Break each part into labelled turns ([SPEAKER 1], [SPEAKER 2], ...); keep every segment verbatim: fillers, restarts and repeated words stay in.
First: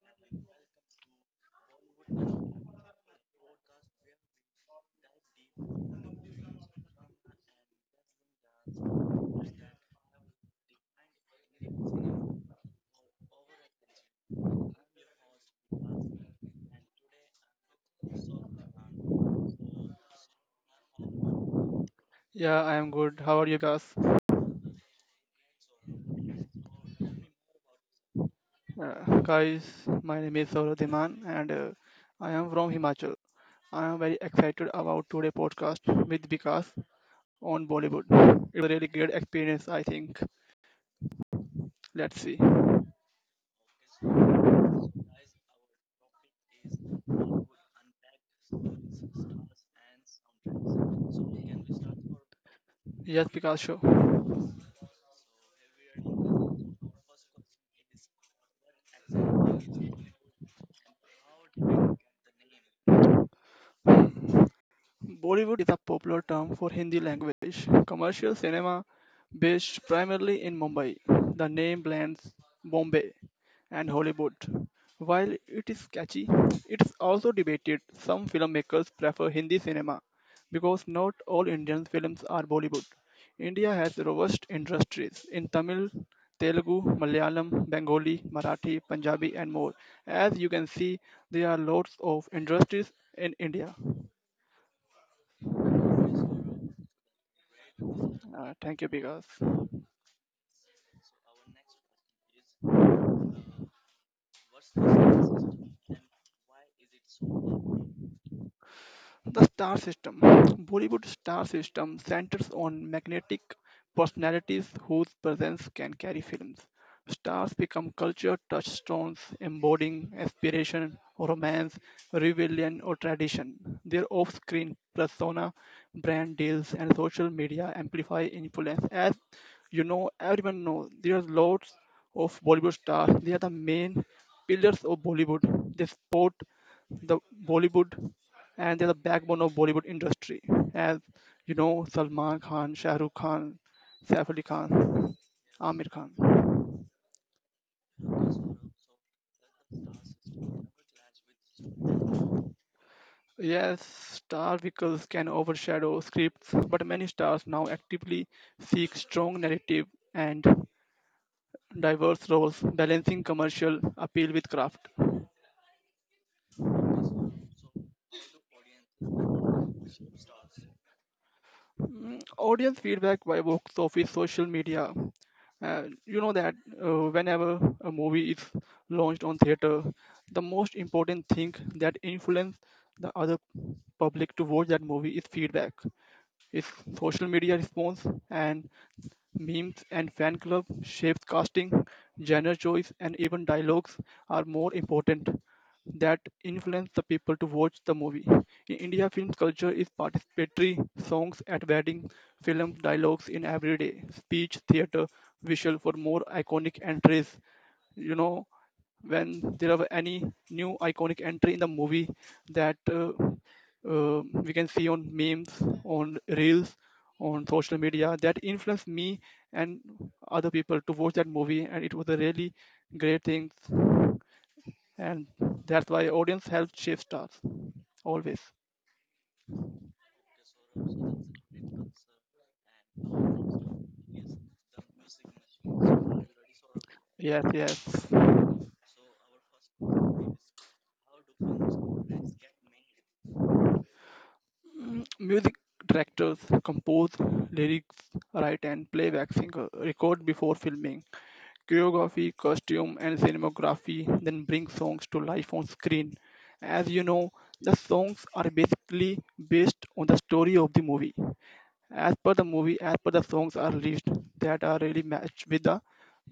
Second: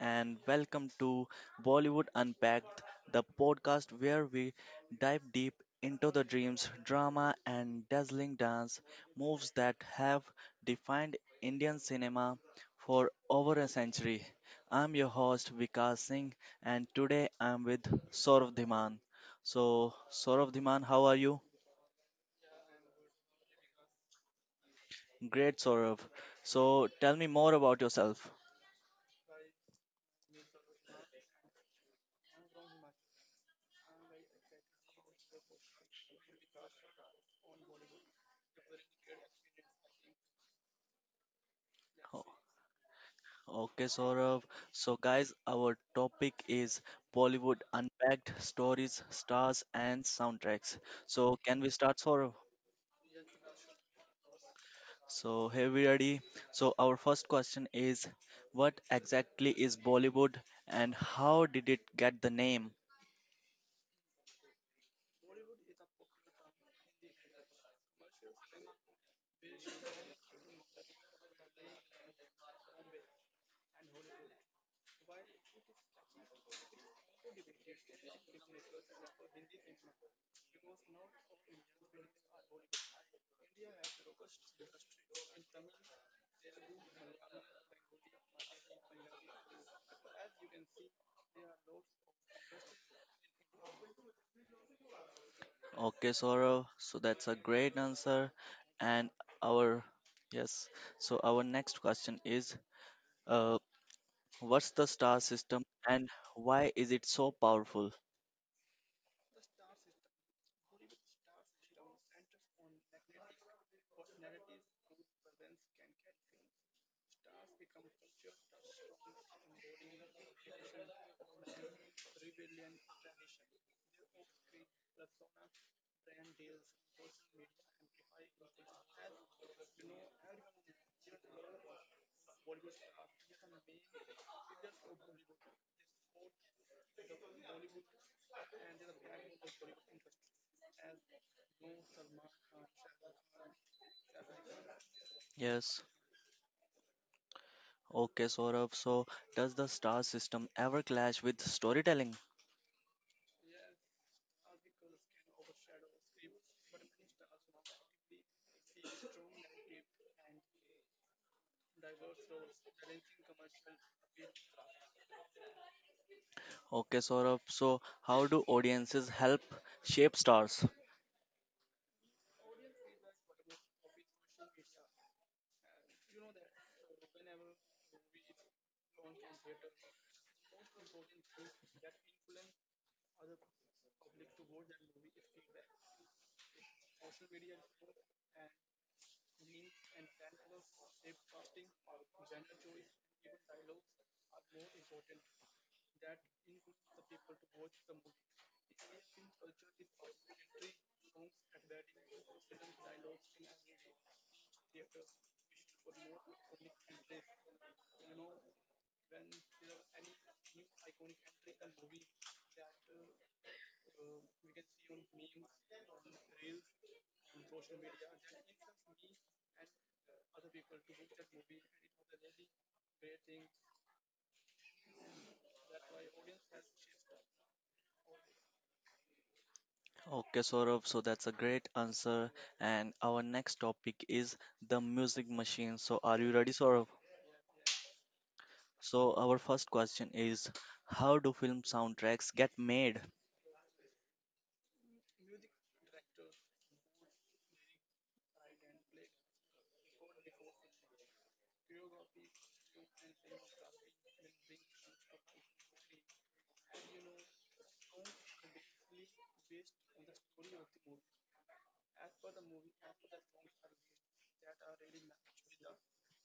[SPEAKER 1] and welcome to Bollywood Unpacked, the podcast where we dive deep into the dreams, drama, and dazzling dance moves that have defined Indian cinema for over a century. I'm your host Vikas Singh, and today I'm with Saurav Dhiman. So, Saurav Dhiman, how are you?
[SPEAKER 2] Yeah, I am good. How are you guys?
[SPEAKER 1] Great, Saurav. So, tell me more about yourself.
[SPEAKER 2] Uh, guys, my name is Saurabh Dhiman and uh, I am from Himachal. I am very excited about today's podcast with Vikas on Bollywood. It was a really great experience, I think. Let's see.
[SPEAKER 1] Okay, Saurav. So, guys, our topic is Bollywood Unpacked Stories, Stars, and Soundtracks. So, can we start, Saurav?
[SPEAKER 2] Yes, Vikas, sure.
[SPEAKER 1] So, here we ready. So, our first question is: what exactly is Bollywood and how did it get the name?
[SPEAKER 2] Bollywood is a popular term for Hindi language commercial cinema based primarily in Mumbai. The name blends Bombay and Hollywood. While it is catchy, it is also debated. Some filmmakers prefer Hindi cinema because not all Indian films are Bollywood. India has robust industries in Tamil, Telugu, Malayalam, Bengali, Marathi, Punjabi, and more. As you can see, there are lots of industries in India.
[SPEAKER 1] Okay, Saurav. So, that's a great answer.
[SPEAKER 2] Uh, thank you,
[SPEAKER 1] And
[SPEAKER 2] Bigas.
[SPEAKER 1] our, yes, so our next question is uh, what's the star system and why is it so powerful?
[SPEAKER 2] The star system. Bollywood star system centers on magnetic personalities whose presence can carry films. Stars become culture touchstones, embodying aspiration, romance, rebellion, or tradition. Their off screen persona, brand deals, and social media amplify influence. As you know, everyone knows there are lots of Bollywood stars. They are the main pillars of Bollywood. They support the Bollywood and they're the backbone of Bollywood industry. As you know, Salman Khan, Shah Rukh Khan, Saif Ali Khan, Amir
[SPEAKER 1] Yes.
[SPEAKER 2] Khan.
[SPEAKER 1] Okay, Saurabh. So, does the star system ever clash with storytelling?
[SPEAKER 2] Yes, star vehicles can overshadow scripts, but many stars now actively seek strong narrative and diverse roles, balancing commercial appeal with craft.
[SPEAKER 1] Okay, Saurabh. So, how do audiences help shape stars?
[SPEAKER 2] Mm, Audience feedback by box office, social media. Uh, you know that uh, whenever a movie is launched on theater, the most important thing that influence the other public to watch that movie is feedback. His social media response and memes and fan club shapes casting, genre choice, and even dialogues are more important that influence the people to watch the movie. In India, film culture is participatory songs at weddings, films, dialogues in everyday speech, theater, visual for more iconic entries. You know, when there are any new iconic entry in the movie that uh, uh, we can see on memes, on reels, on social media that influenced me and other people to watch that movie, and it was a really great thing. And that's why audience helps shape stars always.
[SPEAKER 1] Okay, Saurabh. So, that's a great answer. And our next topic is the music machine. So, are you ready, Saurabh?
[SPEAKER 2] Yes, yes.
[SPEAKER 1] So, our first question is: how do film soundtracks get made?
[SPEAKER 2] Mm, Music directors compose lyrics, write, and playback singer record before filming. Choreography, costume, and cinematography, then bring songs to life on screen. As you know, the songs are basically based on the story of the movie. As per the movie, as per the songs are released that are really matched with the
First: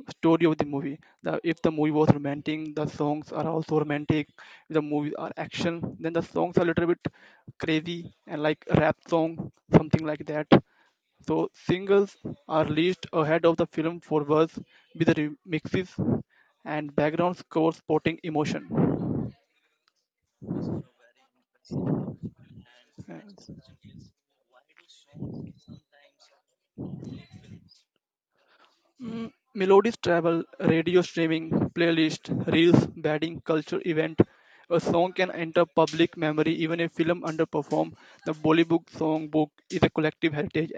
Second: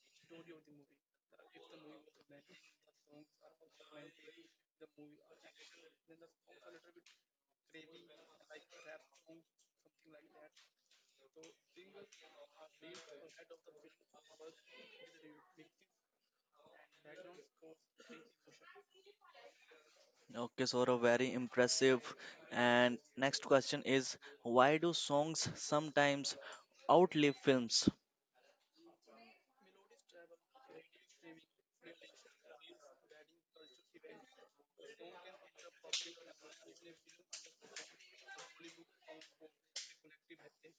[SPEAKER 2] story of the movie. The, if the movie was romantic, the songs are also romantic. If the movies are action, then the songs are a little bit crazy and like rap song, something like that. So singles are released ahead of the film for words with the remixes and background score supporting emotion.
[SPEAKER 1] Okay,
[SPEAKER 2] Yes.
[SPEAKER 1] Saurabh. Very impressive. And next question is: why do songs sometimes outlive films?
[SPEAKER 2] Mm, melodies travel, radio streaming, playlist, reels, badding, culture event. A song can enter public memory even if film underperform. The Bollywood song book is a collective heritage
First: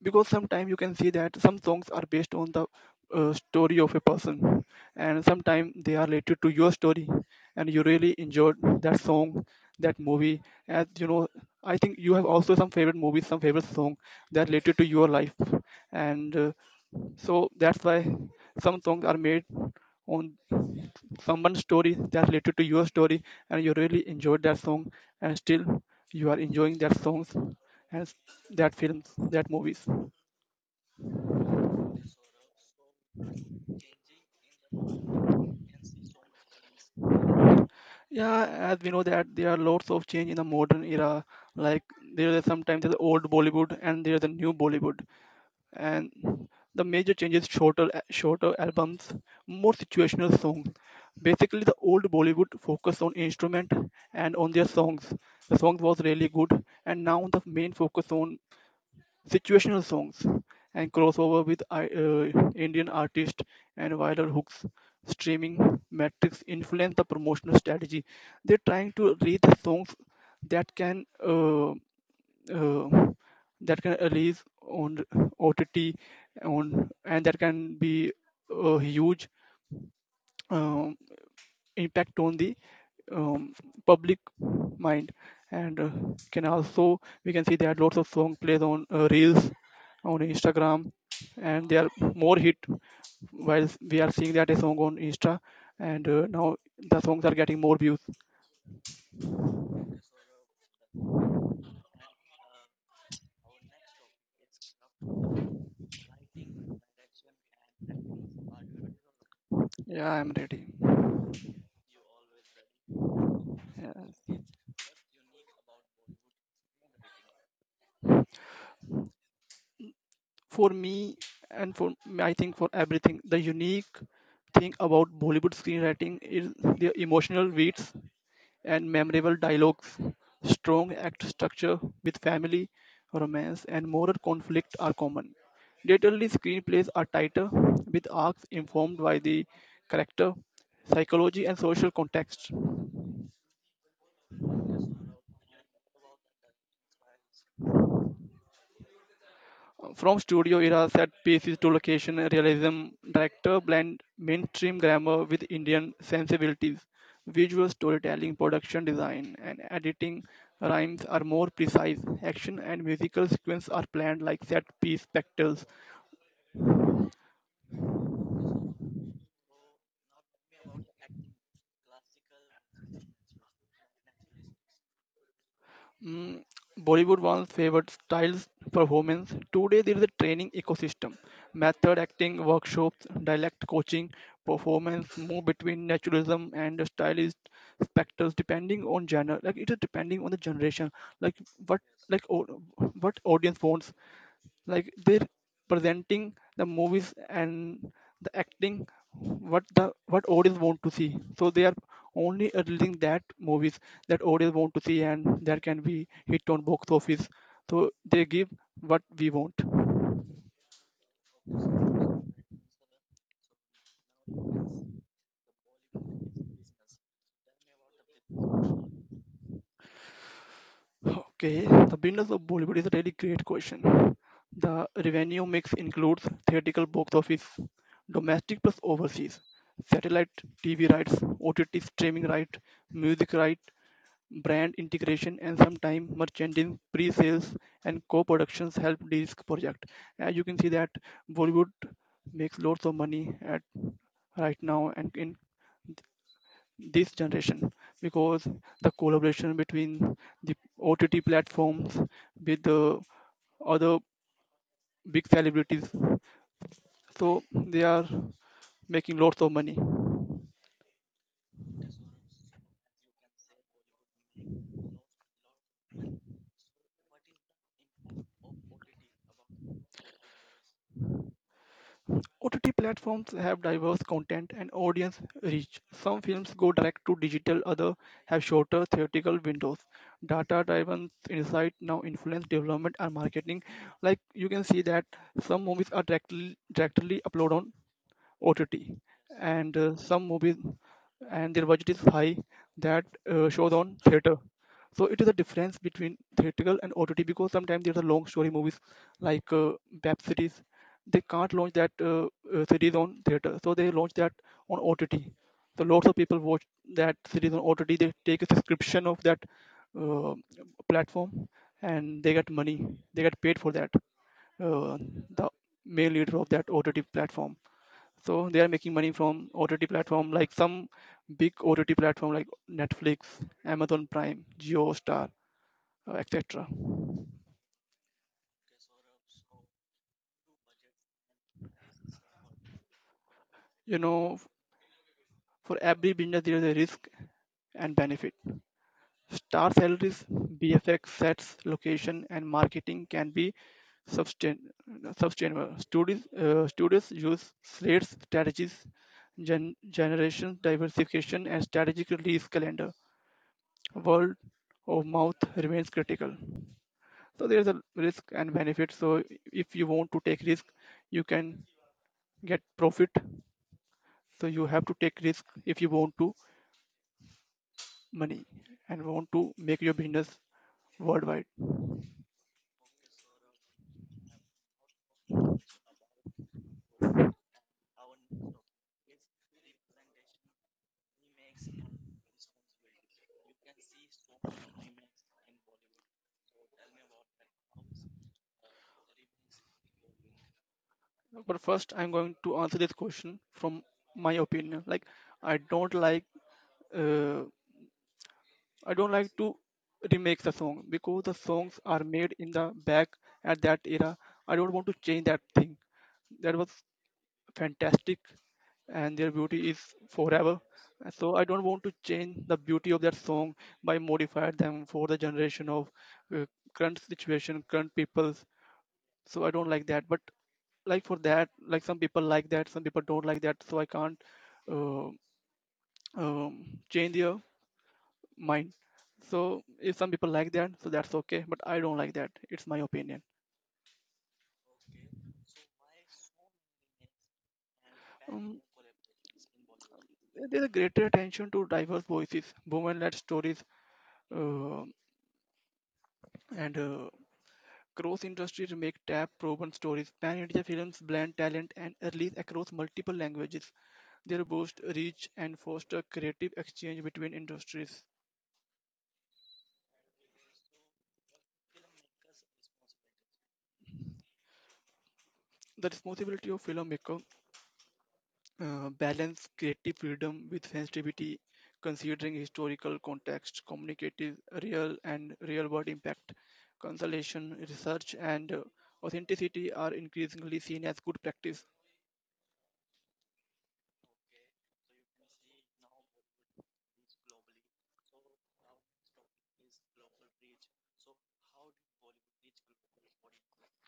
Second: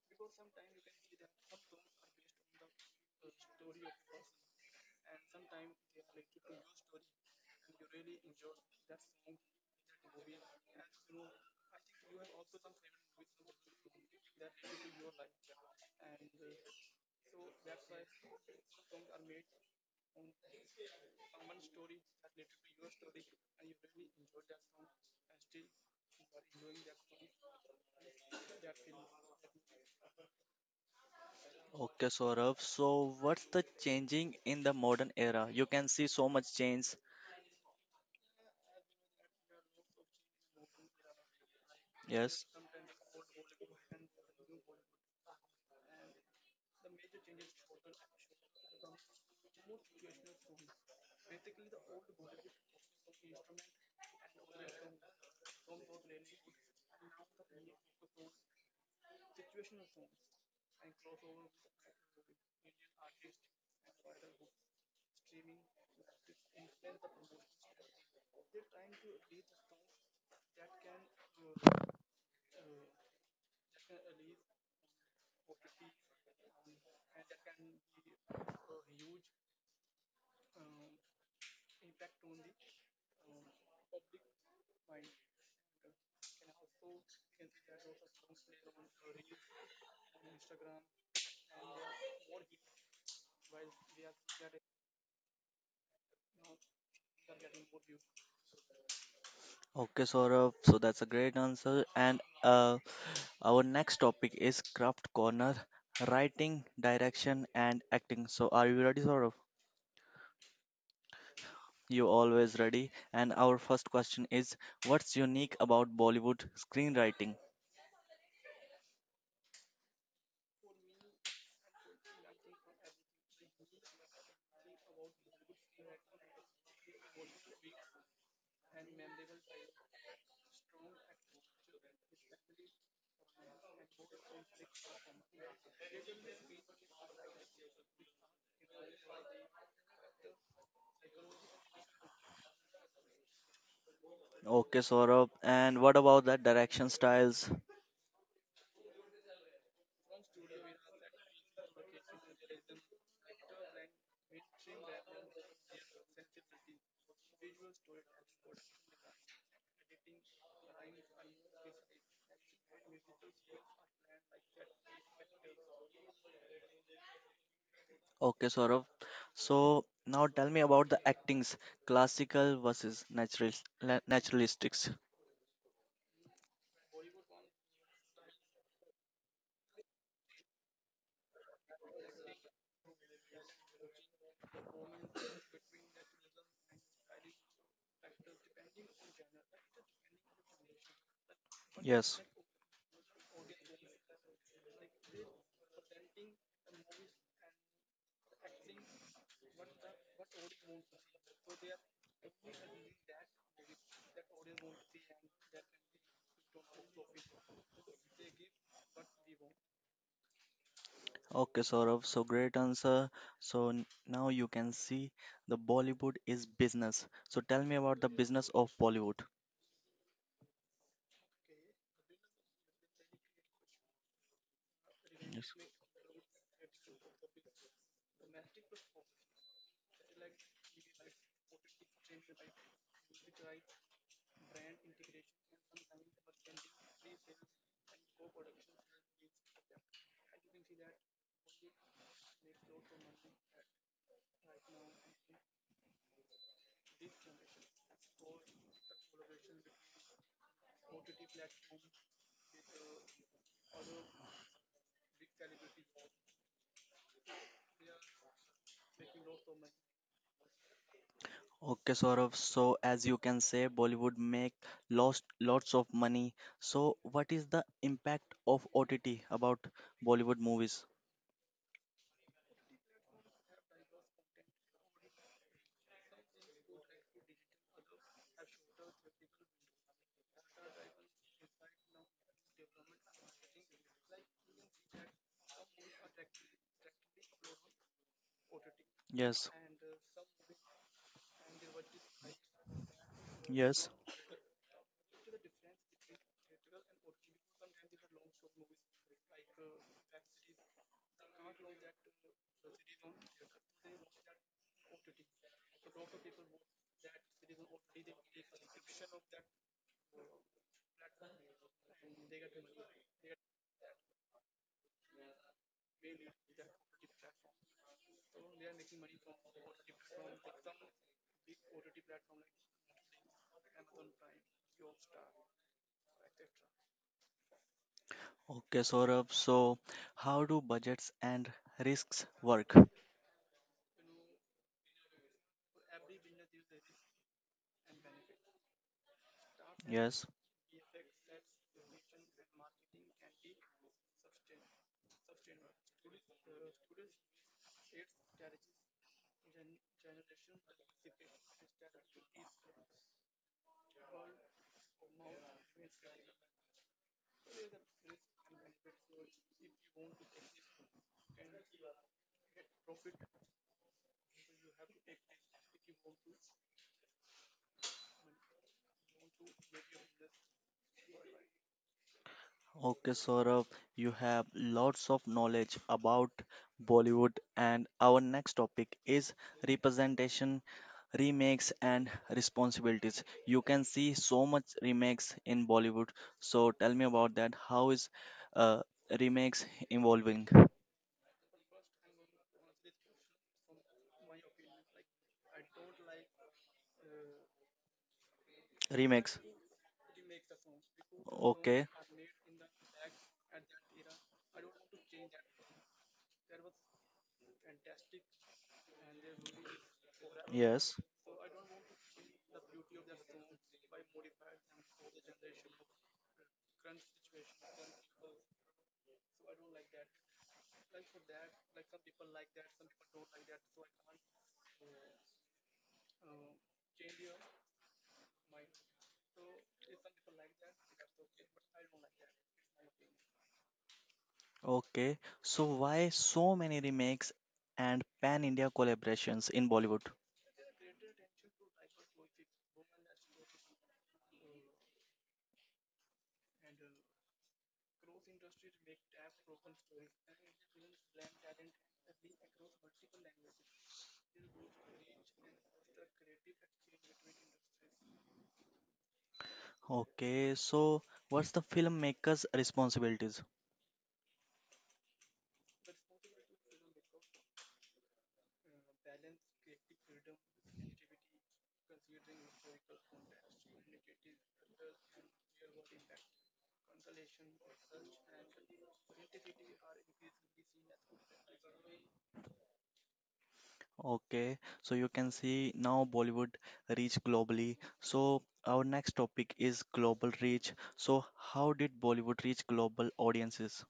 [SPEAKER 2] because sometimes you can see that some songs are based on the uh, story of a person and sometimes they are related to your story and you really enjoyed that song that movie as you know, I think you have also some favorite movies, some favorite song that related to your life, and uh, so that's why some songs are made on someone's story that related to your story and you really enjoyed that song and still you are enjoying that songs and that films that movies.
[SPEAKER 1] Okay, Saurabh. So, what's the changing in the modern era? You can see so much change.
[SPEAKER 2] Yeah, as we know that there are lots of change in the modern era. Like there is
[SPEAKER 1] Yes.
[SPEAKER 2] sometimes the old Bollywood and there is the new Bollywood, and the major change is shorter, shorter albums, more situational songs. Basically, the old Bollywood focused on instrument and on their songs. The songs was really good, and now the main focus on situational songs, and crossover with I- uh, Indian artists and viral hooks. Streaming metrics influence the promotional strategy. They're trying to reach songs that can uh, uh, that can release on O T T on and that can be uh, huge. Um, Impact on the um, public mind and uh, can also we can see there are lots of song plays on uh, reels on Instagram and they are more hit while we are seeing that a song on insta and uh, now the songs are getting more views.
[SPEAKER 1] Okay, Saurabh. So that's a great answer. And uh, our next topic is craft corner, writing, direction, and acting. So, are you ready, Saurabh?
[SPEAKER 2] Yeah, I'm ready.
[SPEAKER 1] You always ready. And our first question is, what's unique about Bollywood screenwriting?
[SPEAKER 2] Yeah. For me and for me, I think for everything the unique thing about Bollywood screenwriting is their emotional beats and memorable dialogues, strong act structure with family romance and moral conflict are common. Laterally, screenplays are tighter, with arcs informed by the character, psychology, and social context.
[SPEAKER 1] Okay, Saurabh. And what about that direction styles?
[SPEAKER 2] From studio era set pieces to location realism, director blend mainstream grammar with Indian sensibilities. Visual storytelling, production design, and editing rhymes are more precise. Action and musical sequences are planned like set piece spectacles.
[SPEAKER 1] Okay, Saurav. So now tell me about the actings, classical versus natural naturalistics.
[SPEAKER 2] Mm, Bollywood once favored styles performance. Today there is a training ecosystem, method acting workshops, dialect coaching, performance move between naturalism and the stylist specters depending on genre. Like it is depending on the generation. Like what
[SPEAKER 1] Yes.
[SPEAKER 2] like o- what audience wants, like they're presenting the movies and the acting what the what audience want to see, so they are only releasing that movies that audience want to see and that can be hit on box office, so they give what we want.
[SPEAKER 1] Okay, Saurav. So great answer. So n- now you can see the Bollywood is business. So tell me about the business of Bollywood.
[SPEAKER 2] Okay, the business of Bollywood is a really great question. The revenue
[SPEAKER 1] Yes.
[SPEAKER 2] mix includes theatrical box office, domestic plus overseas, satellite T V rights, OTT streaming right, music right, brand integration and sometime merchandising, pre-sales, and co-productions help de-risk project. As you can see that Bollywood makes lots of money at right now and in this generation because the collaboration between the O T T platforms with the other big celebrities, so they are making lots of money.
[SPEAKER 1] Okay, Saurav. So as you can say, Bollywood make lost lots of money. So what is the impact of O T T about Bollywood movies?
[SPEAKER 2] O T T platforms have diverse content and audience reach. Some films go direct to digital, others have shorter theatrical windows. Data driven insight now influence development and marketing. Like you can see that some movies are directly directly uploaded on O T T,
[SPEAKER 1] Yes.
[SPEAKER 2] and uh, some movies and their budget is high that uh, shows
[SPEAKER 1] Yes.
[SPEAKER 2] on theater. So it is a difference between theatrical and O T T because sometimes there's a long story movies like uh, Bap series. They can't launch that uh, uh, series on theater, so they launch that on O T T. So lots of people watch that series on O T T. They take a subscription of that uh, platform and they get money. They get paid for that. Uh, the main leader of that O T T platform, so they are making money from O T T platform like some big O T T platform like Netflix, Amazon Prime, Geostar, uh, etc.
[SPEAKER 1] Okay, Saurabh. So, how do budgets and risks work?
[SPEAKER 2] You know, for every business there is a risk and benefit. Star salaries,
[SPEAKER 1] Yes.
[SPEAKER 2] bfx sets, location and marketing can be sustain, sustainable studies uh, studies use slates strategies, gen- generation diversification and strategic release calendar, word of mouth remains critical. So there's a risk and benefit, so if you want to take risk you can get profit, so you have to take risk if you want to money and want to make your business worldwide.
[SPEAKER 1] Okay, Saurabh. You have lots of knowledge about Bollywood, and our next topic is representation, remakes, and responsibilities. You can see so much remakes in Bollywood. So, tell me about that. How is uh, remakes evolving?
[SPEAKER 2] But first I'm going to answer this question from my opinion. Like I don't like uh, I don't like
[SPEAKER 1] Remakes.
[SPEAKER 2] to remake the song because the songs
[SPEAKER 1] Okay.
[SPEAKER 2] are made in the back at that era. I don't want to change that thing that was fantastic and their beauty is forever.
[SPEAKER 1] Yes.
[SPEAKER 2] So I don't want to change the beauty of that song by modify them for the generation of uh, current situation, current people. So I don't like that. But like for that, like some people like that, some people don't like that. So I can't uh, um, change their mind. So if some people like that, so that's okay. But I don't like that. It's my opinion.
[SPEAKER 1] Okay. So why so many remakes and
[SPEAKER 2] Um,
[SPEAKER 1] pan-India collaborations in Bollywood?
[SPEAKER 2] there's a greater attention to diverse voices, women-led stories, Uh, and uh, cross industry make tap proven stories. Pan India films blend talent and release across multiple languages. They boost reach and foster creative exchange between industries.
[SPEAKER 1] Okay. So what's the filmmaker's responsibilities?
[SPEAKER 2] The responsibility of filmmaker uh, balance creative freedom with sensitivity, considering historical context, communicative, real and real world impact, consolation, research, and uh, authenticity are increasingly seen as good practice.
[SPEAKER 1] Okay. So you can see now Bollywood reach globally. So our next topic is global reach. So how did Bollywood reach global audiences?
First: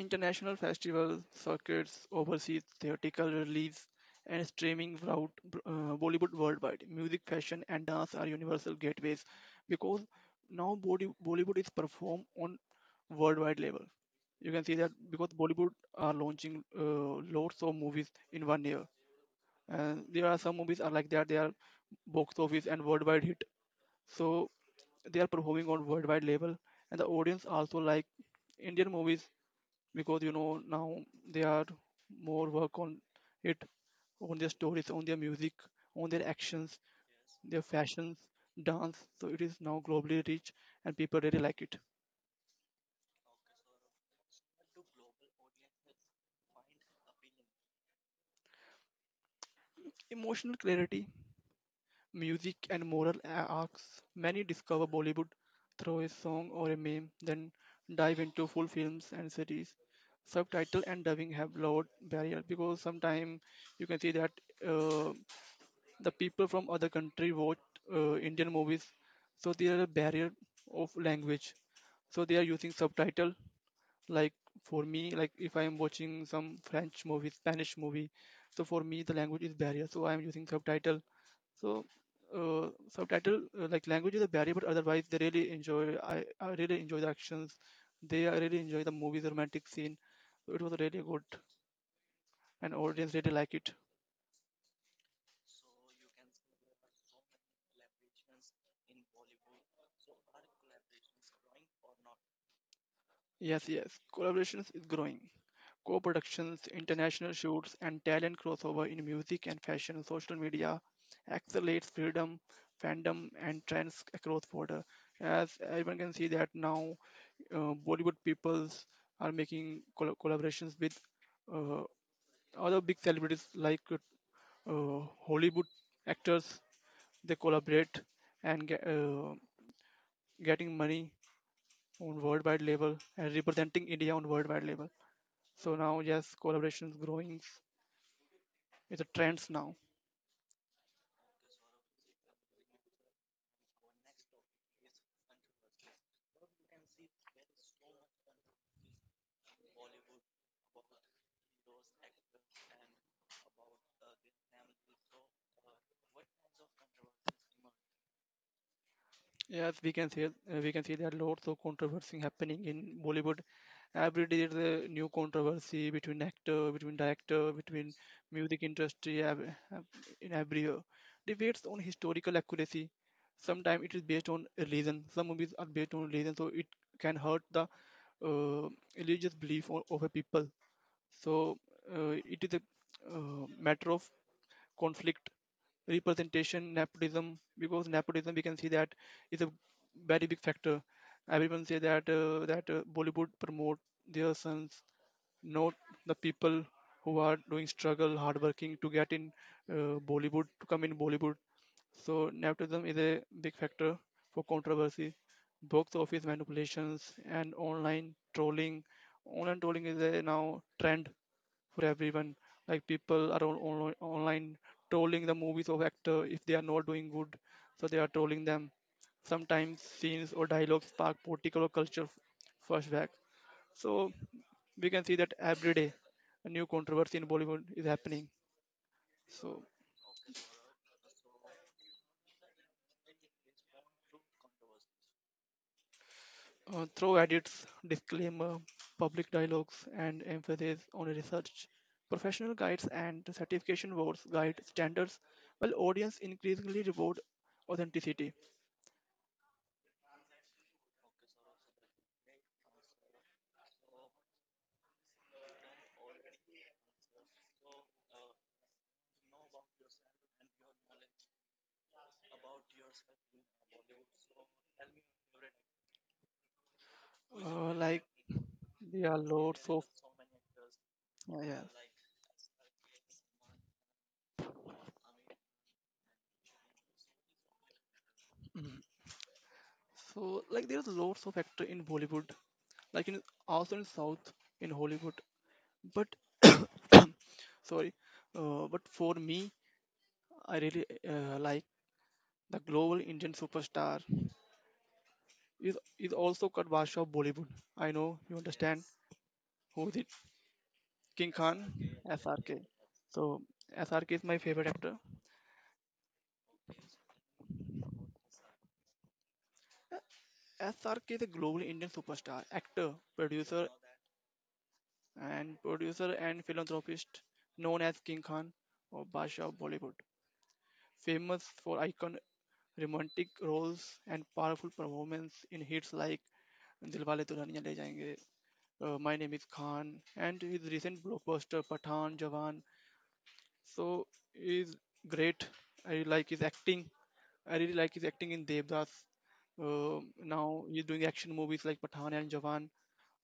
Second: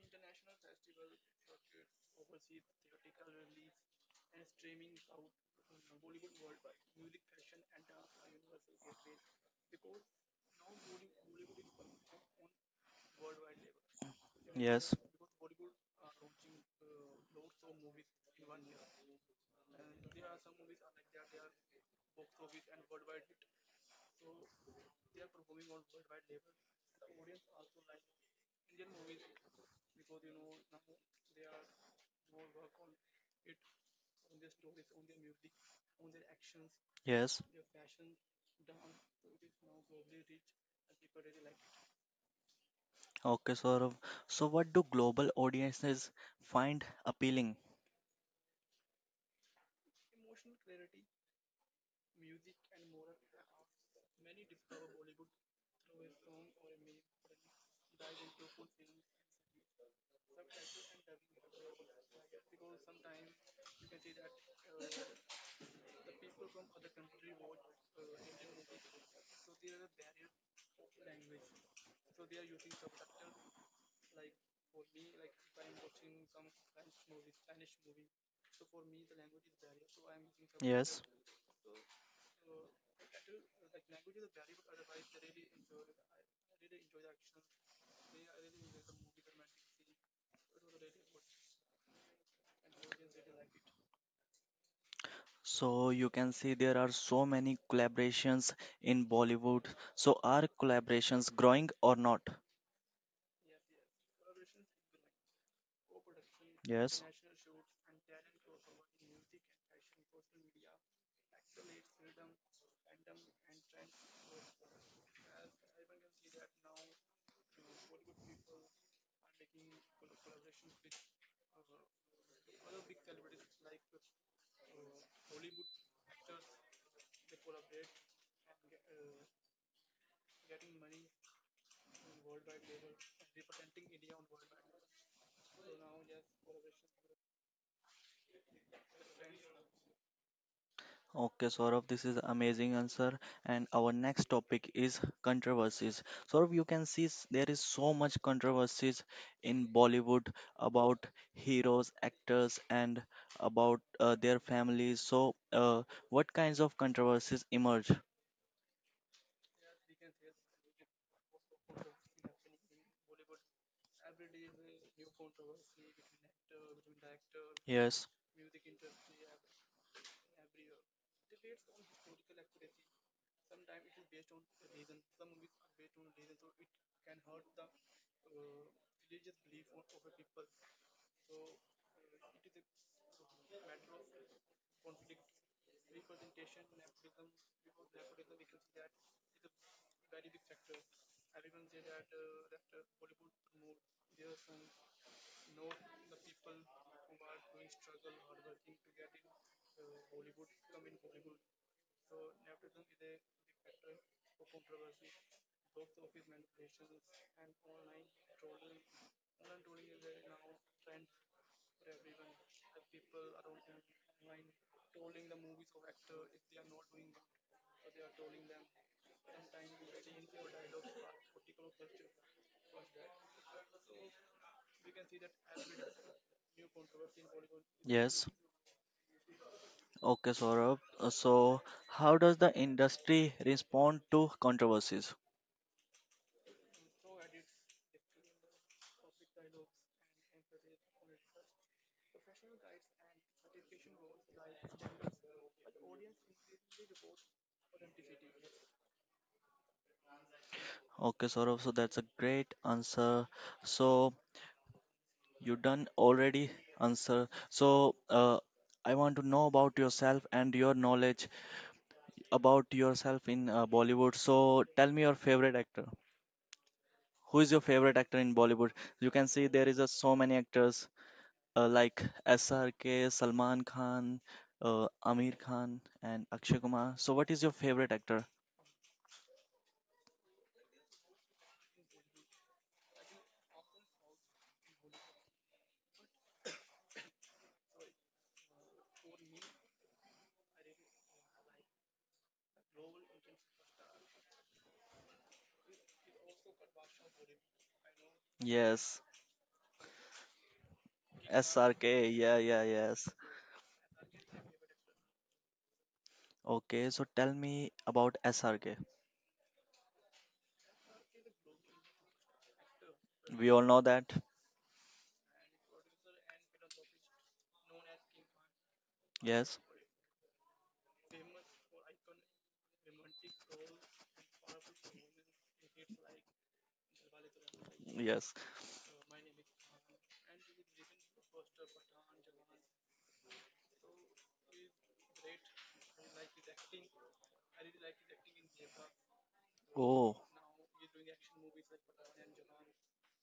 [SPEAKER 2] International festival circuits overseas theatrical release and streaming route uh, Bollywood worldwide. Music, fashion, and dance are universal gateways because now Bolly- Bollywood is performed on worldwide level. You can see that
[SPEAKER 1] Yes.
[SPEAKER 2] because Bollywood are launching uh, lots of movies in one year, and there are some movies are like that. They are box office and worldwide hit, so they are performing on worldwide level, and the audience also like Indian movies because you know now they are more work on it on their stories on their music on their actions
[SPEAKER 1] Yes.
[SPEAKER 2] their fashions dance so it is now globally rich and people really like it.
[SPEAKER 1] Okay, Saurabh. So, what do global audiences find appealing?
[SPEAKER 2] Emotional clarity, music, and moral a- arcs. Many discover Bollywood through a song or a meme, then dive into full films and series. Subtitle and dubbing have lowered barrier because sometimes you can see that uh, the people from other country watch uh, Indian movies, so there are a barrier of language. So they are using subtitle. Like for me, like if I am watching some French movie, Spanish movie, so for me the language is barrier. So I am using subtitle.
[SPEAKER 1] Yes.
[SPEAKER 2] So uh, subtitle uh, like language is a barrier, but otherwise they really enjoy. I, I really enjoy the actions. They I really enjoy the movie's romantic scene. It was really good, and audience really like it.
[SPEAKER 1] So you can see there are so many collaborations in Bollywood. So are collaborations growing or not?
[SPEAKER 2] Yes, yes, collaborations is growing. Co-productions,
[SPEAKER 1] Yes.
[SPEAKER 2] international shoots, and talent crossover in music and fashion, social media accelerates freedom, fandom, and trends across border. As everyone can see that now, uh, Bollywood peoples are making col- collaborations with uh, other big celebrities like uh, Hollywood actors. They collaborate and get, uh, getting money on worldwide level and representing India on worldwide level. So now, yes, collaborations growing it's a trends now.
[SPEAKER 1] Okay, Saurabh, this is amazing answer. And our next topic is controversies. Saurabh, you can see s- there is so much controversies in Bollywood about heroes, actors, and about uh, their families. So, uh, what kinds of controversies emerge?
[SPEAKER 2] Yes, we can see uh, we can see there are lots of controversy happening in Bollywood. Every day there's a new controversy between actor, between director, between
[SPEAKER 1] Yes,
[SPEAKER 2] music industry ev- ev- in every year. Debates on historical accuracy. Sometimes it is based on religion. Some movies are based on religion, so it can hurt the uh, religious belief o- of a people. So uh, it is a uh, matter of conflict representation nepotism because nepotism we can see that is a very big factor everyone say that uh, that uh, Bollywood promote their sons not the people who are doing struggle hard working to get in uh, Bollywood to come in Bollywood so nepotism is a big factor for controversy, box office manipulations and online trolling. Online trolling is a now trend for everyone. Like people are on, on, online trolling the movies of actor if they are not doing good, so they are trolling them. Sometimes scenes or dialogues spark political or cultural flashback. So we can see that every day a new controversy in Bollywood is happening.
[SPEAKER 1] yes.
[SPEAKER 2] So
[SPEAKER 1] Okay, Saurabh. Uh, So, how does the industry respond to controversies?
[SPEAKER 2] Uh, through edits, disclaimer, public dialogues, and emphasis on research, professional guides and certification boards guide standards, while audience increasingly reward authenticity.
[SPEAKER 1] Okay, Saurabh, so that's a great answer. So, you done already answer. So uh, I want to know about yourself and your knowledge about yourself in uh, Bollywood. So tell me your favorite actor. Who is your
[SPEAKER 2] Uh,
[SPEAKER 1] favorite
[SPEAKER 2] like
[SPEAKER 1] actor in Bollywood? You
[SPEAKER 2] there are
[SPEAKER 1] can see
[SPEAKER 2] loads
[SPEAKER 1] there is
[SPEAKER 2] of.
[SPEAKER 1] a so many actors
[SPEAKER 2] Yeah, yeah.
[SPEAKER 1] uh, like S R K, Salman Khan, uh, Amir Khan, and Akshay Kumar. So what is your favorite actor?
[SPEAKER 2] Mhm. So like there's lots of actor in Bollywood, like in also in South in Hollywood, but sorry, uh, but for me, I really uh, like the global Indian superstar is, is also called Basha of Bollywood. I know you understand
[SPEAKER 1] Yes,
[SPEAKER 2] who is it. King Khan,
[SPEAKER 1] S R K. Yeah,
[SPEAKER 2] S R K.
[SPEAKER 1] yeah, yes.
[SPEAKER 2] So S R K is my favorite actor.
[SPEAKER 1] Okay, so tell me about S R K.
[SPEAKER 2] S R K is a global Indian superstar, actor,
[SPEAKER 1] We all
[SPEAKER 2] producer,
[SPEAKER 1] know that.
[SPEAKER 2] and producer and philanthropist known as King Khan or Basha of
[SPEAKER 1] Yes,
[SPEAKER 2] Bollywood, famous for icon romantic roles and powerful performance in hits like Dilwale Dulhaniya Le Jayenge,
[SPEAKER 1] yes.
[SPEAKER 2] Uh, my Name Is Khan, and his recent blockbuster Pathan Jawan so is great. I really like his acting. I really like his acting in Devdas. Uh,
[SPEAKER 1] Oh,
[SPEAKER 2] now he's doing action movies like Pathan and Jawan.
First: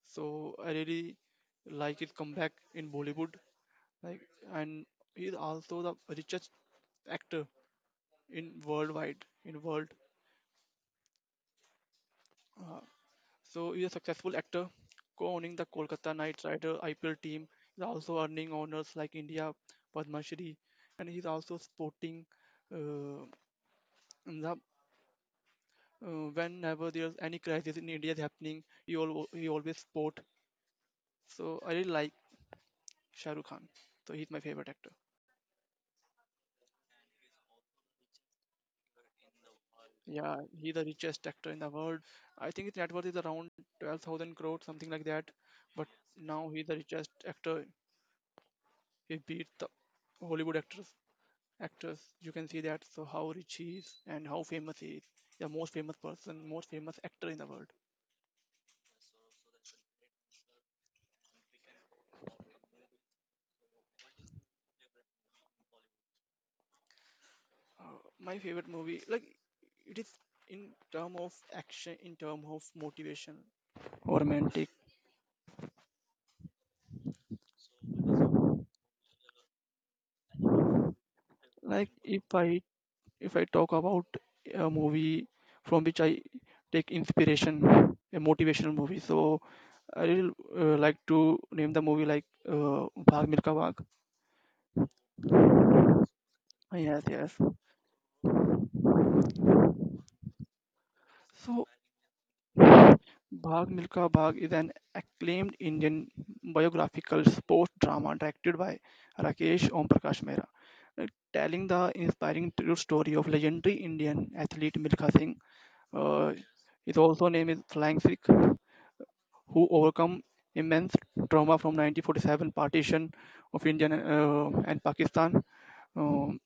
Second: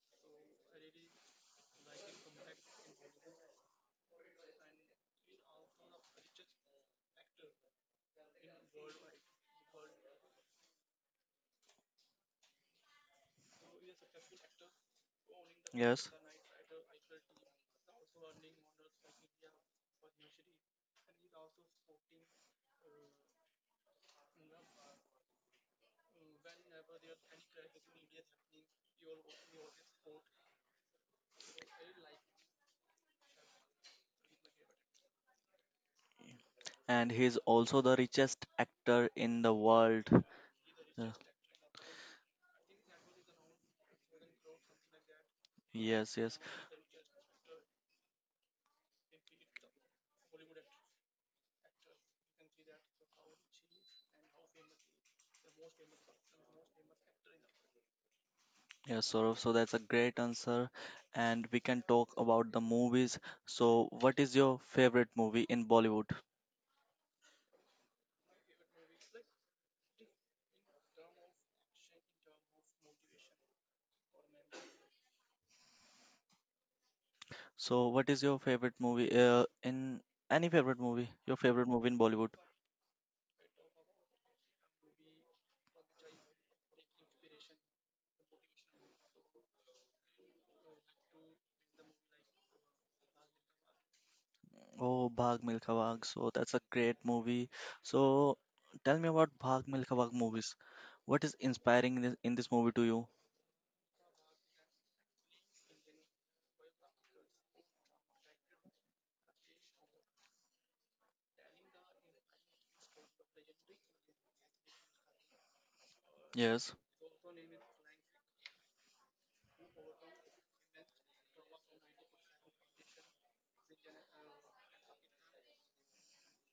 [SPEAKER 2] So I really like his comeback in Bollywood. Like, and he's also the richest actor in worldwide in world. Uh, So he's a successful actor, co-owning the
[SPEAKER 1] yes.
[SPEAKER 2] Kolkata Knight Rider I P L team. He's also earning honors like India Padma Shri, and he's also supporting uh, the, uh, whenever there's any crisis in India is happening, he al- he always support. So I really like Shah Rukh Khan. So he's my favorite actor.
[SPEAKER 1] And he is also the richest actor in the world.
[SPEAKER 2] Yeah, he's the
[SPEAKER 1] Yeah.
[SPEAKER 2] richest actor in the world. I think his net worth is around twelve thousand crore, something like that. But
[SPEAKER 1] Yes, yes,
[SPEAKER 2] now he's the richest actor. He beat the Hollywood actors. Actors, you can see that. So how rich he is and how famous he is. The most famous person, most famous actor in the world.
[SPEAKER 1] yes, Saurav. So that's a great answer. And we can talk about the movies. So, what is your favorite movie in Bollywood?
[SPEAKER 2] Uh, my favorite movie, like it is in term of action, in term of motivation, romantic.
[SPEAKER 1] So, what is your favorite movie uh, in any favorite movie? Your favorite movie
[SPEAKER 2] Like
[SPEAKER 1] in
[SPEAKER 2] if
[SPEAKER 1] Bollywood?
[SPEAKER 2] I if I talk about a movie from which I take inspiration, a motivational movie. So I really uh, like to name the movie like uh, Bhag Milkha Bhag.
[SPEAKER 1] Oh, Bhag Milkha Bhag. So that's a great
[SPEAKER 2] Yes, yes.
[SPEAKER 1] movie. So tell me about Bhag Milkha Bhag movies. What is
[SPEAKER 2] So
[SPEAKER 1] inspiring in this, in this movie to you?
[SPEAKER 2] Bhag Milka Bhag is an acclaimed Indian biographical sports drama directed by Rakesh Om Prakash Mehra, uh, telling the inspiring true story of legendary Indian athlete Milkha Singh. Uh,
[SPEAKER 1] Yes,
[SPEAKER 2] his also name is Flying Sikh, who overcome immense trauma from nineteen forty-seven partition of India uh, and Pakistan um,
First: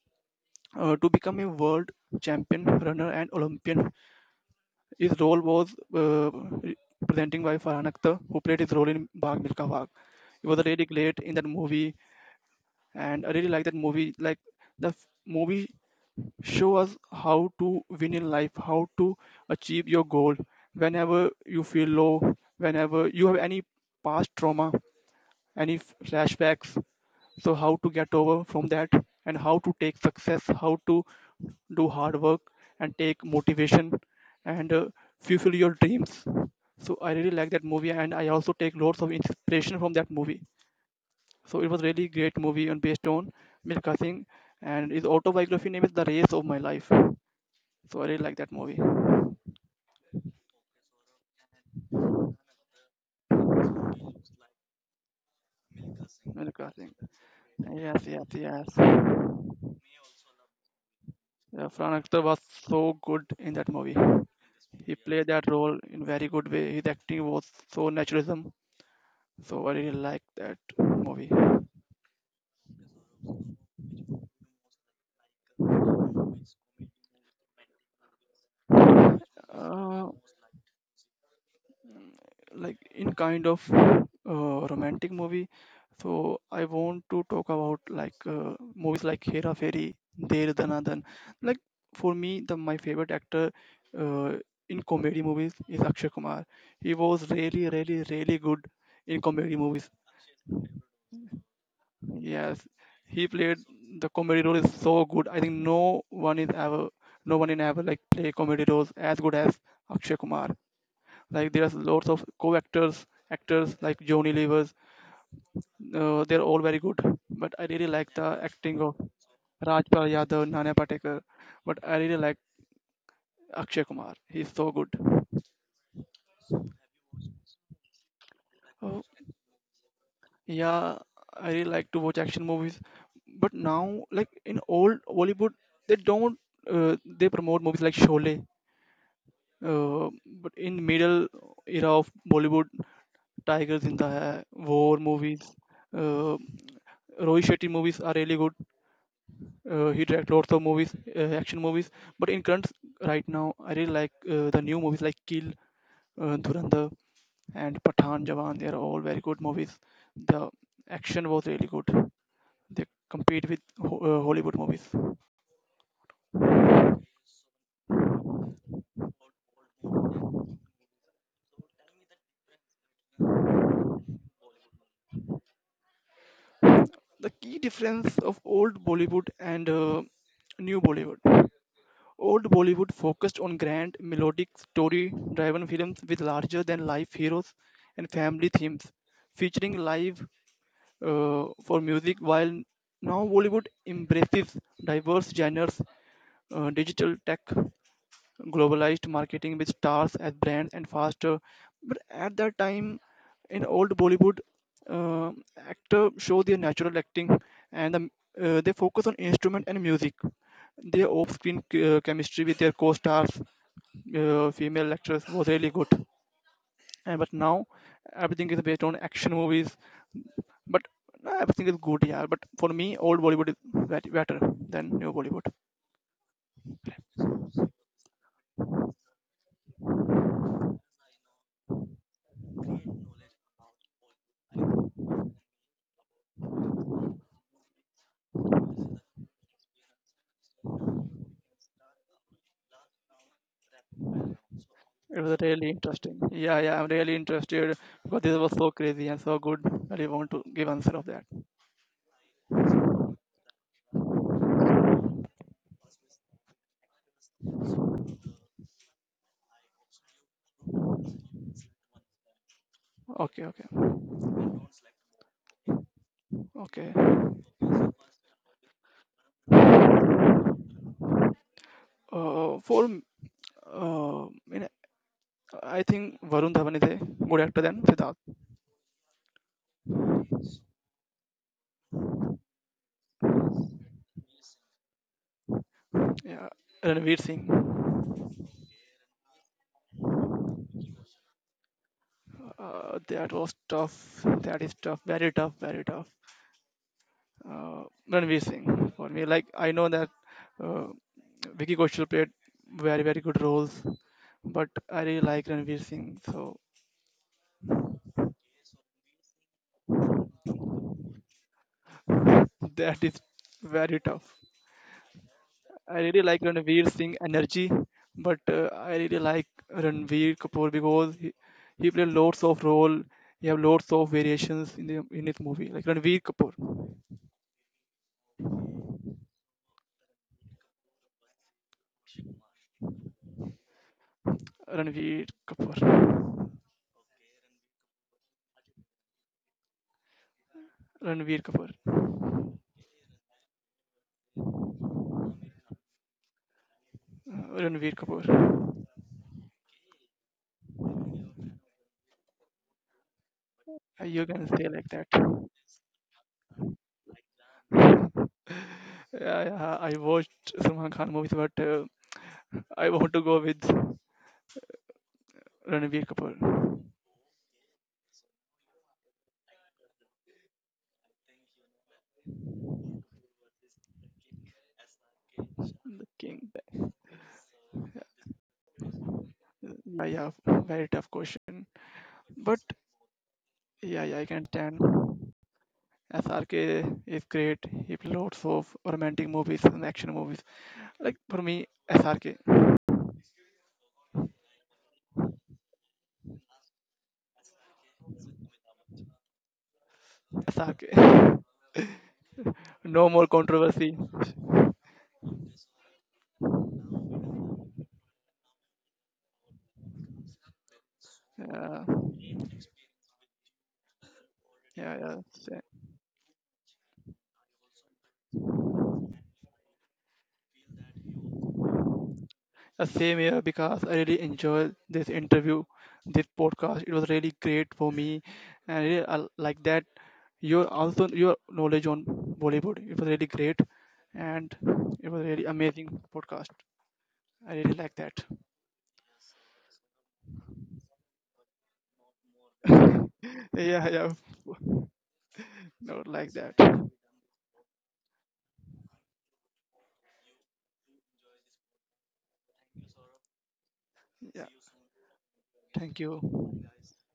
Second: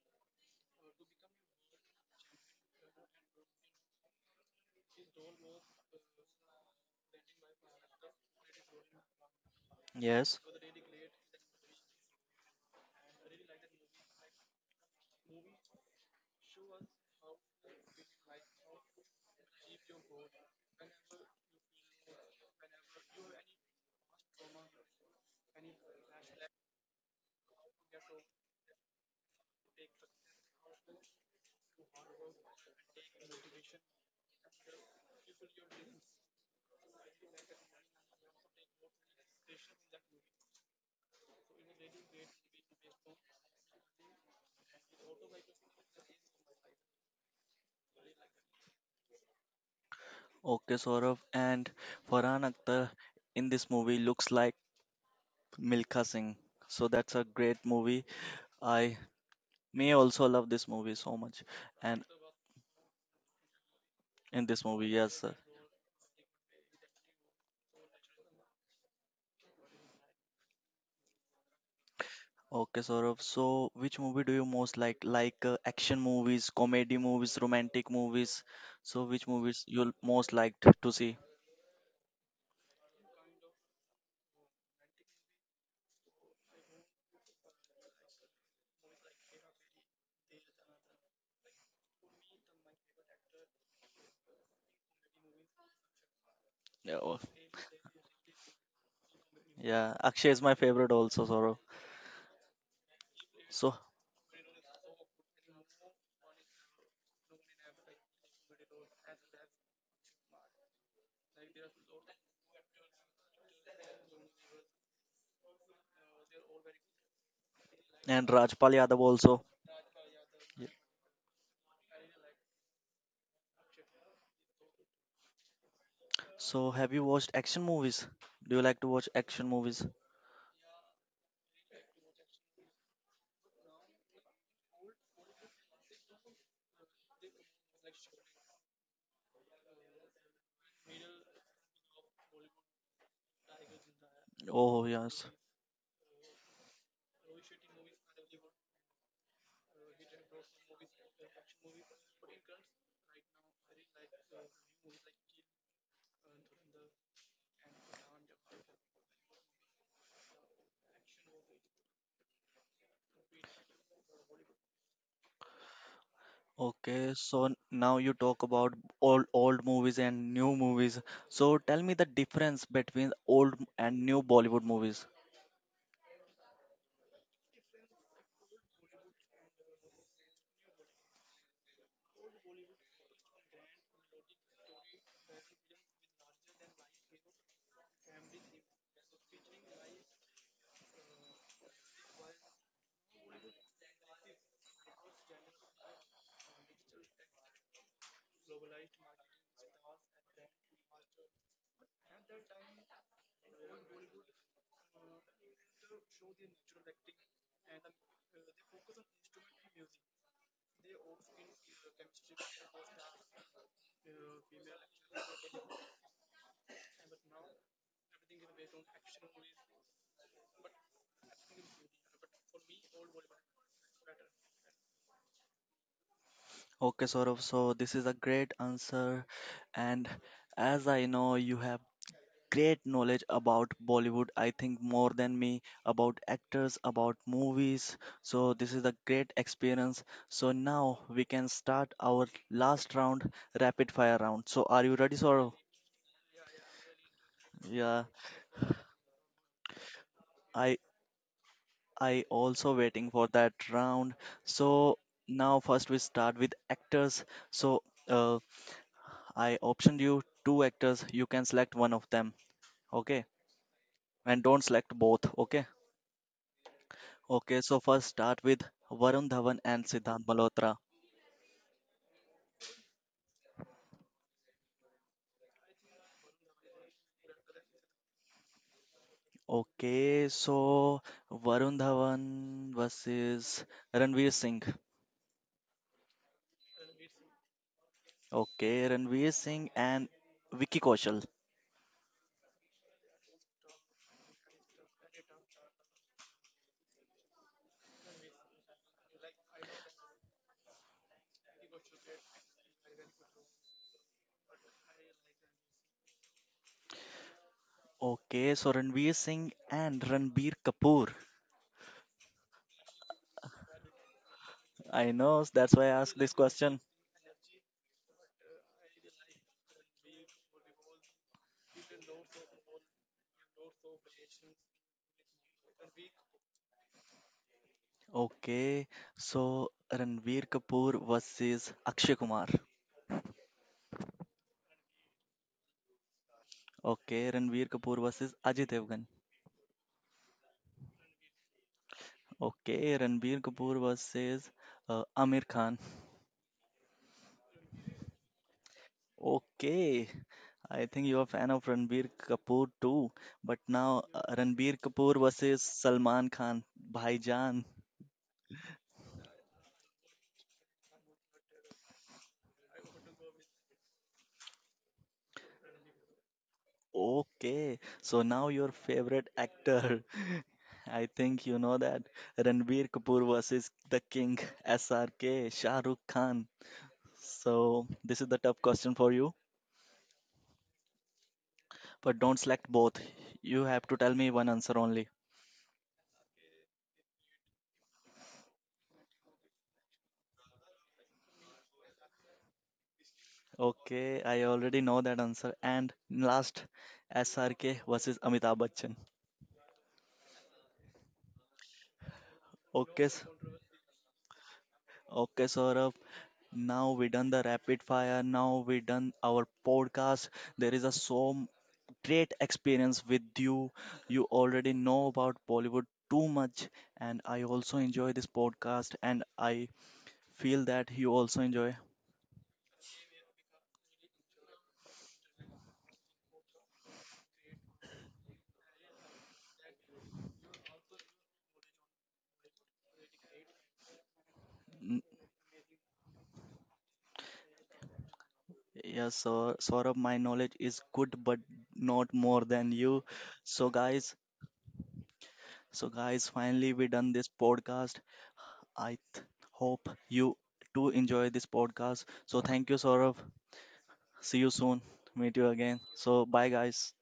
[SPEAKER 2] uh, to become a world champion runner and Olympian. His role was uh, re- representing by Farhan Akhtar, who played his role in Bhag Milka Bhag.
[SPEAKER 1] yes.
[SPEAKER 2] It was really great in that movie, and I really like that movie. Like the f- movie show us how to win in life, how to achieve your goal. Whenever you feel low, whenever you have any past trauma, any f- flashbacks, so how to get over from that and how to take success how to do hard work and take motivation and uh, fulfill your dreams. So I really like that movie, and I also take lots of inspiration from that movie. So it was really great movie and based on Milka Singh, and his autobiography name is The Race of My Life. So I really like that movie.
[SPEAKER 1] Okay, Saurav, and Farhan Akhtar in this movie looks like Milkha Singh.
[SPEAKER 2] Milka
[SPEAKER 1] So
[SPEAKER 2] Singh.
[SPEAKER 1] that's a great
[SPEAKER 2] Yes,
[SPEAKER 1] movie.
[SPEAKER 2] yes, yes.
[SPEAKER 1] I may also love this movie so much.
[SPEAKER 2] Yeah, Fran
[SPEAKER 1] And
[SPEAKER 2] Akhtar was so good in that movie.
[SPEAKER 1] in this movie,
[SPEAKER 2] He
[SPEAKER 1] yes.
[SPEAKER 2] played that role in very good way. His acting was so naturalism. So I really like that movie.
[SPEAKER 1] Okay, Saurabh. So, which movie do you most like? Like uh, action movies, comedy movies, romantic movies. So, which movies you
[SPEAKER 2] Uh,
[SPEAKER 1] most liked to see?
[SPEAKER 2] like in kind of uh, romantic movie. So I want to talk about like uh, movies like Hera Fairy, Dear Danadan. Like for me, the my favorite actor uh, in comedy movies is Akshay Kumar. He
[SPEAKER 1] Yeah, oh,
[SPEAKER 2] was really, really, really good in comedy movies.
[SPEAKER 1] yeah. Akshay is my favorite also, Saurabh.
[SPEAKER 2] Yes, he played
[SPEAKER 1] So,
[SPEAKER 2] the comedy role is so good. I think no one is ever, no one in ever like play comedy roles as good as Akshay Kumar. Like there's lots of co-actors, actors like Johnny Levers. Uh, they're all very good, but I really like the
[SPEAKER 1] and Rajpal
[SPEAKER 2] acting of
[SPEAKER 1] Yadav also.
[SPEAKER 2] Rajpal Yadav,
[SPEAKER 1] Yeah.
[SPEAKER 2] Nana Patekar. But I really like Akshay Kumar. He's so good.
[SPEAKER 1] So, have you watched action movies? Do you like to
[SPEAKER 2] Oh,
[SPEAKER 1] watch action movies?
[SPEAKER 2] yeah, I really like to watch action movies, but now like in old Bollywood, they don't uh, they promote movies like Sholay. Uh, but in middle era of Bollywood, Tiger Zinda Hai,
[SPEAKER 1] Oh,
[SPEAKER 2] War
[SPEAKER 1] yes.
[SPEAKER 2] movies, uh, Rohit Shetty movies are really good. Uh, he direct lots of movies, uh, action movies. But in current right now, I really like uh, the new movies like Kill, uh, Dhurandhar, and Pathan Jawan. They are all very good movies. The action was really good. They compete with Ho- uh, Hollywood movies.
[SPEAKER 1] Okay, so n- now you talk about old old movies and new movies. So, tell me the difference between old and new Bollywood movies.
[SPEAKER 2] The key difference of old Bollywood and uh, new Bollywood. Old Bollywood focused on grand, melodic, story driven films with larger than life heroes and family themes, featuring live uh, for music, while now Bollywood embraces diverse genres, uh, digital tech globalized marketing with stars as brands and faster. But at that time, in old Bollywood, uh, actor show their natural acting and the, uh, they focus on instrument and music. Their off-screen uh, chemistry with their co-stars, uh, female actress, was really good. And but now everything is based on action movies. But no, everything is good, yeah. But for me, old Bollywood is very better than new Bollywood.
[SPEAKER 1] Okay, Saurav, so this is a great answer. And as I know, you have great knowledge about Bollywood, I think more than me, about actors, about movies. So this is a great experience. So now we can start our last round, rapid fire round. So are you
[SPEAKER 2] It
[SPEAKER 1] ready,
[SPEAKER 2] was
[SPEAKER 1] Saurav?
[SPEAKER 2] really interesting. Yeah, yeah, I'm really interested
[SPEAKER 1] Yeah,
[SPEAKER 2] because this was so crazy and so good. I really want to give
[SPEAKER 1] I
[SPEAKER 2] answer of that.
[SPEAKER 1] I also waiting for that round. So now first we start with actors. So uh, I optioned you two actors. You can select one of them. Okay,
[SPEAKER 2] Okay, okay,
[SPEAKER 1] and don't select both. Okay,
[SPEAKER 2] okay.
[SPEAKER 1] okay. So first start with Varun Dhawan and Siddhant Malhotra.
[SPEAKER 2] Uh, for m- uh, you know, I think Varun Dhawan is a good actor than Siddharth.
[SPEAKER 1] Okay, so Varun Dhawan versus Ranveer Singh.
[SPEAKER 2] Yeah, Ranveer Singh.
[SPEAKER 1] Okay, Ranveer Singh and Vicky Kaushal.
[SPEAKER 2] Uh, that was tough. That is tough. Very tough. Very tough. Uh, Ranveer Singh for me. Like I know that uh, Vicky Kaushal played very very good roles, but I really like Ranveer Singh. So
[SPEAKER 1] Okay, so Ranveer Singh and Ranbir Kapoor.
[SPEAKER 2] that is very tough.
[SPEAKER 1] I know, that's why
[SPEAKER 2] I
[SPEAKER 1] I
[SPEAKER 2] really
[SPEAKER 1] asked
[SPEAKER 2] like
[SPEAKER 1] this
[SPEAKER 2] Ranveer
[SPEAKER 1] question.
[SPEAKER 2] Singh energy, but uh, I really like Ranveer Kapoor because he, he played lots of role. He have lots of variations in the in his movie. Like Ranveer Kapoor,
[SPEAKER 1] Okay, so Ranveer Kapoor versus Akshay Kumar.
[SPEAKER 2] Ranveer Kapoor,
[SPEAKER 1] Okay, Ranveer Kapoor versus Ajay Devgan.
[SPEAKER 2] Ranveer Kapoor,
[SPEAKER 1] Okay, Ranbir Kapoor versus uh, Amir Khan.
[SPEAKER 2] uh, Ranveer Kapoor.
[SPEAKER 1] Okay, I think you're a fan of Ranbir Kapoor too. But
[SPEAKER 2] Uh,
[SPEAKER 1] now
[SPEAKER 2] You
[SPEAKER 1] uh,
[SPEAKER 2] can say like
[SPEAKER 1] Ranbir Kapoor
[SPEAKER 2] that.
[SPEAKER 1] versus Salman Khan, Bhaijan.
[SPEAKER 2] Yeah, yeah, I watched Salman Khan movies, but uh, I want to go with Ranveer Kapoor,
[SPEAKER 1] Okay, so now your favorite actor. I think you know that Ranbir Kapoor versus the King, S R K, Shah
[SPEAKER 2] the
[SPEAKER 1] Rukh
[SPEAKER 2] king.
[SPEAKER 1] Khan. So this is the tough question for you,
[SPEAKER 2] Yeah, yeah, very tough question.
[SPEAKER 1] but don't
[SPEAKER 2] But
[SPEAKER 1] select both. You have
[SPEAKER 2] yeah,
[SPEAKER 1] to
[SPEAKER 2] yeah,
[SPEAKER 1] tell
[SPEAKER 2] I can
[SPEAKER 1] me one answer only.
[SPEAKER 2] understand. S R K is great. He plays lots of romantic movies and action movies. Like for me, S R K.
[SPEAKER 1] Okay, I already know that answer. And last, S R K versus Amitabh Bachchan.
[SPEAKER 2] S R K No
[SPEAKER 1] Okay,
[SPEAKER 2] more
[SPEAKER 1] s-
[SPEAKER 2] controversy.
[SPEAKER 1] okay, Saurabh. Now we done the rapid fire. Now we done our podcast. There is a so m-
[SPEAKER 2] Yeah,
[SPEAKER 1] great experience with you. You already
[SPEAKER 2] yeah, yeah.
[SPEAKER 1] know about
[SPEAKER 2] sa-
[SPEAKER 1] Bollywood too much, and I also enjoy this podcast. And I feel that you also enjoy.
[SPEAKER 2] uh, Same here because I really enjoyed this interview, this podcast. It was really great for me, and I really uh, like that. Your also your knowledge on Bollywood. It was really great, and it
[SPEAKER 1] N-
[SPEAKER 2] was really amazing podcast. I really like that.
[SPEAKER 1] Yes, sir. Saurabh, my knowledge is good, but not more than you. So,
[SPEAKER 2] Yeah, yeah,
[SPEAKER 1] guys, So,
[SPEAKER 2] no, like
[SPEAKER 1] guys,
[SPEAKER 2] that.
[SPEAKER 1] finally we done this podcast. I th- hope you too enjoy this podcast. So, thank you, Saurav.
[SPEAKER 2] Yeah,
[SPEAKER 1] See you soon. Meet you again.
[SPEAKER 2] thank you.
[SPEAKER 1] So, bye, guys.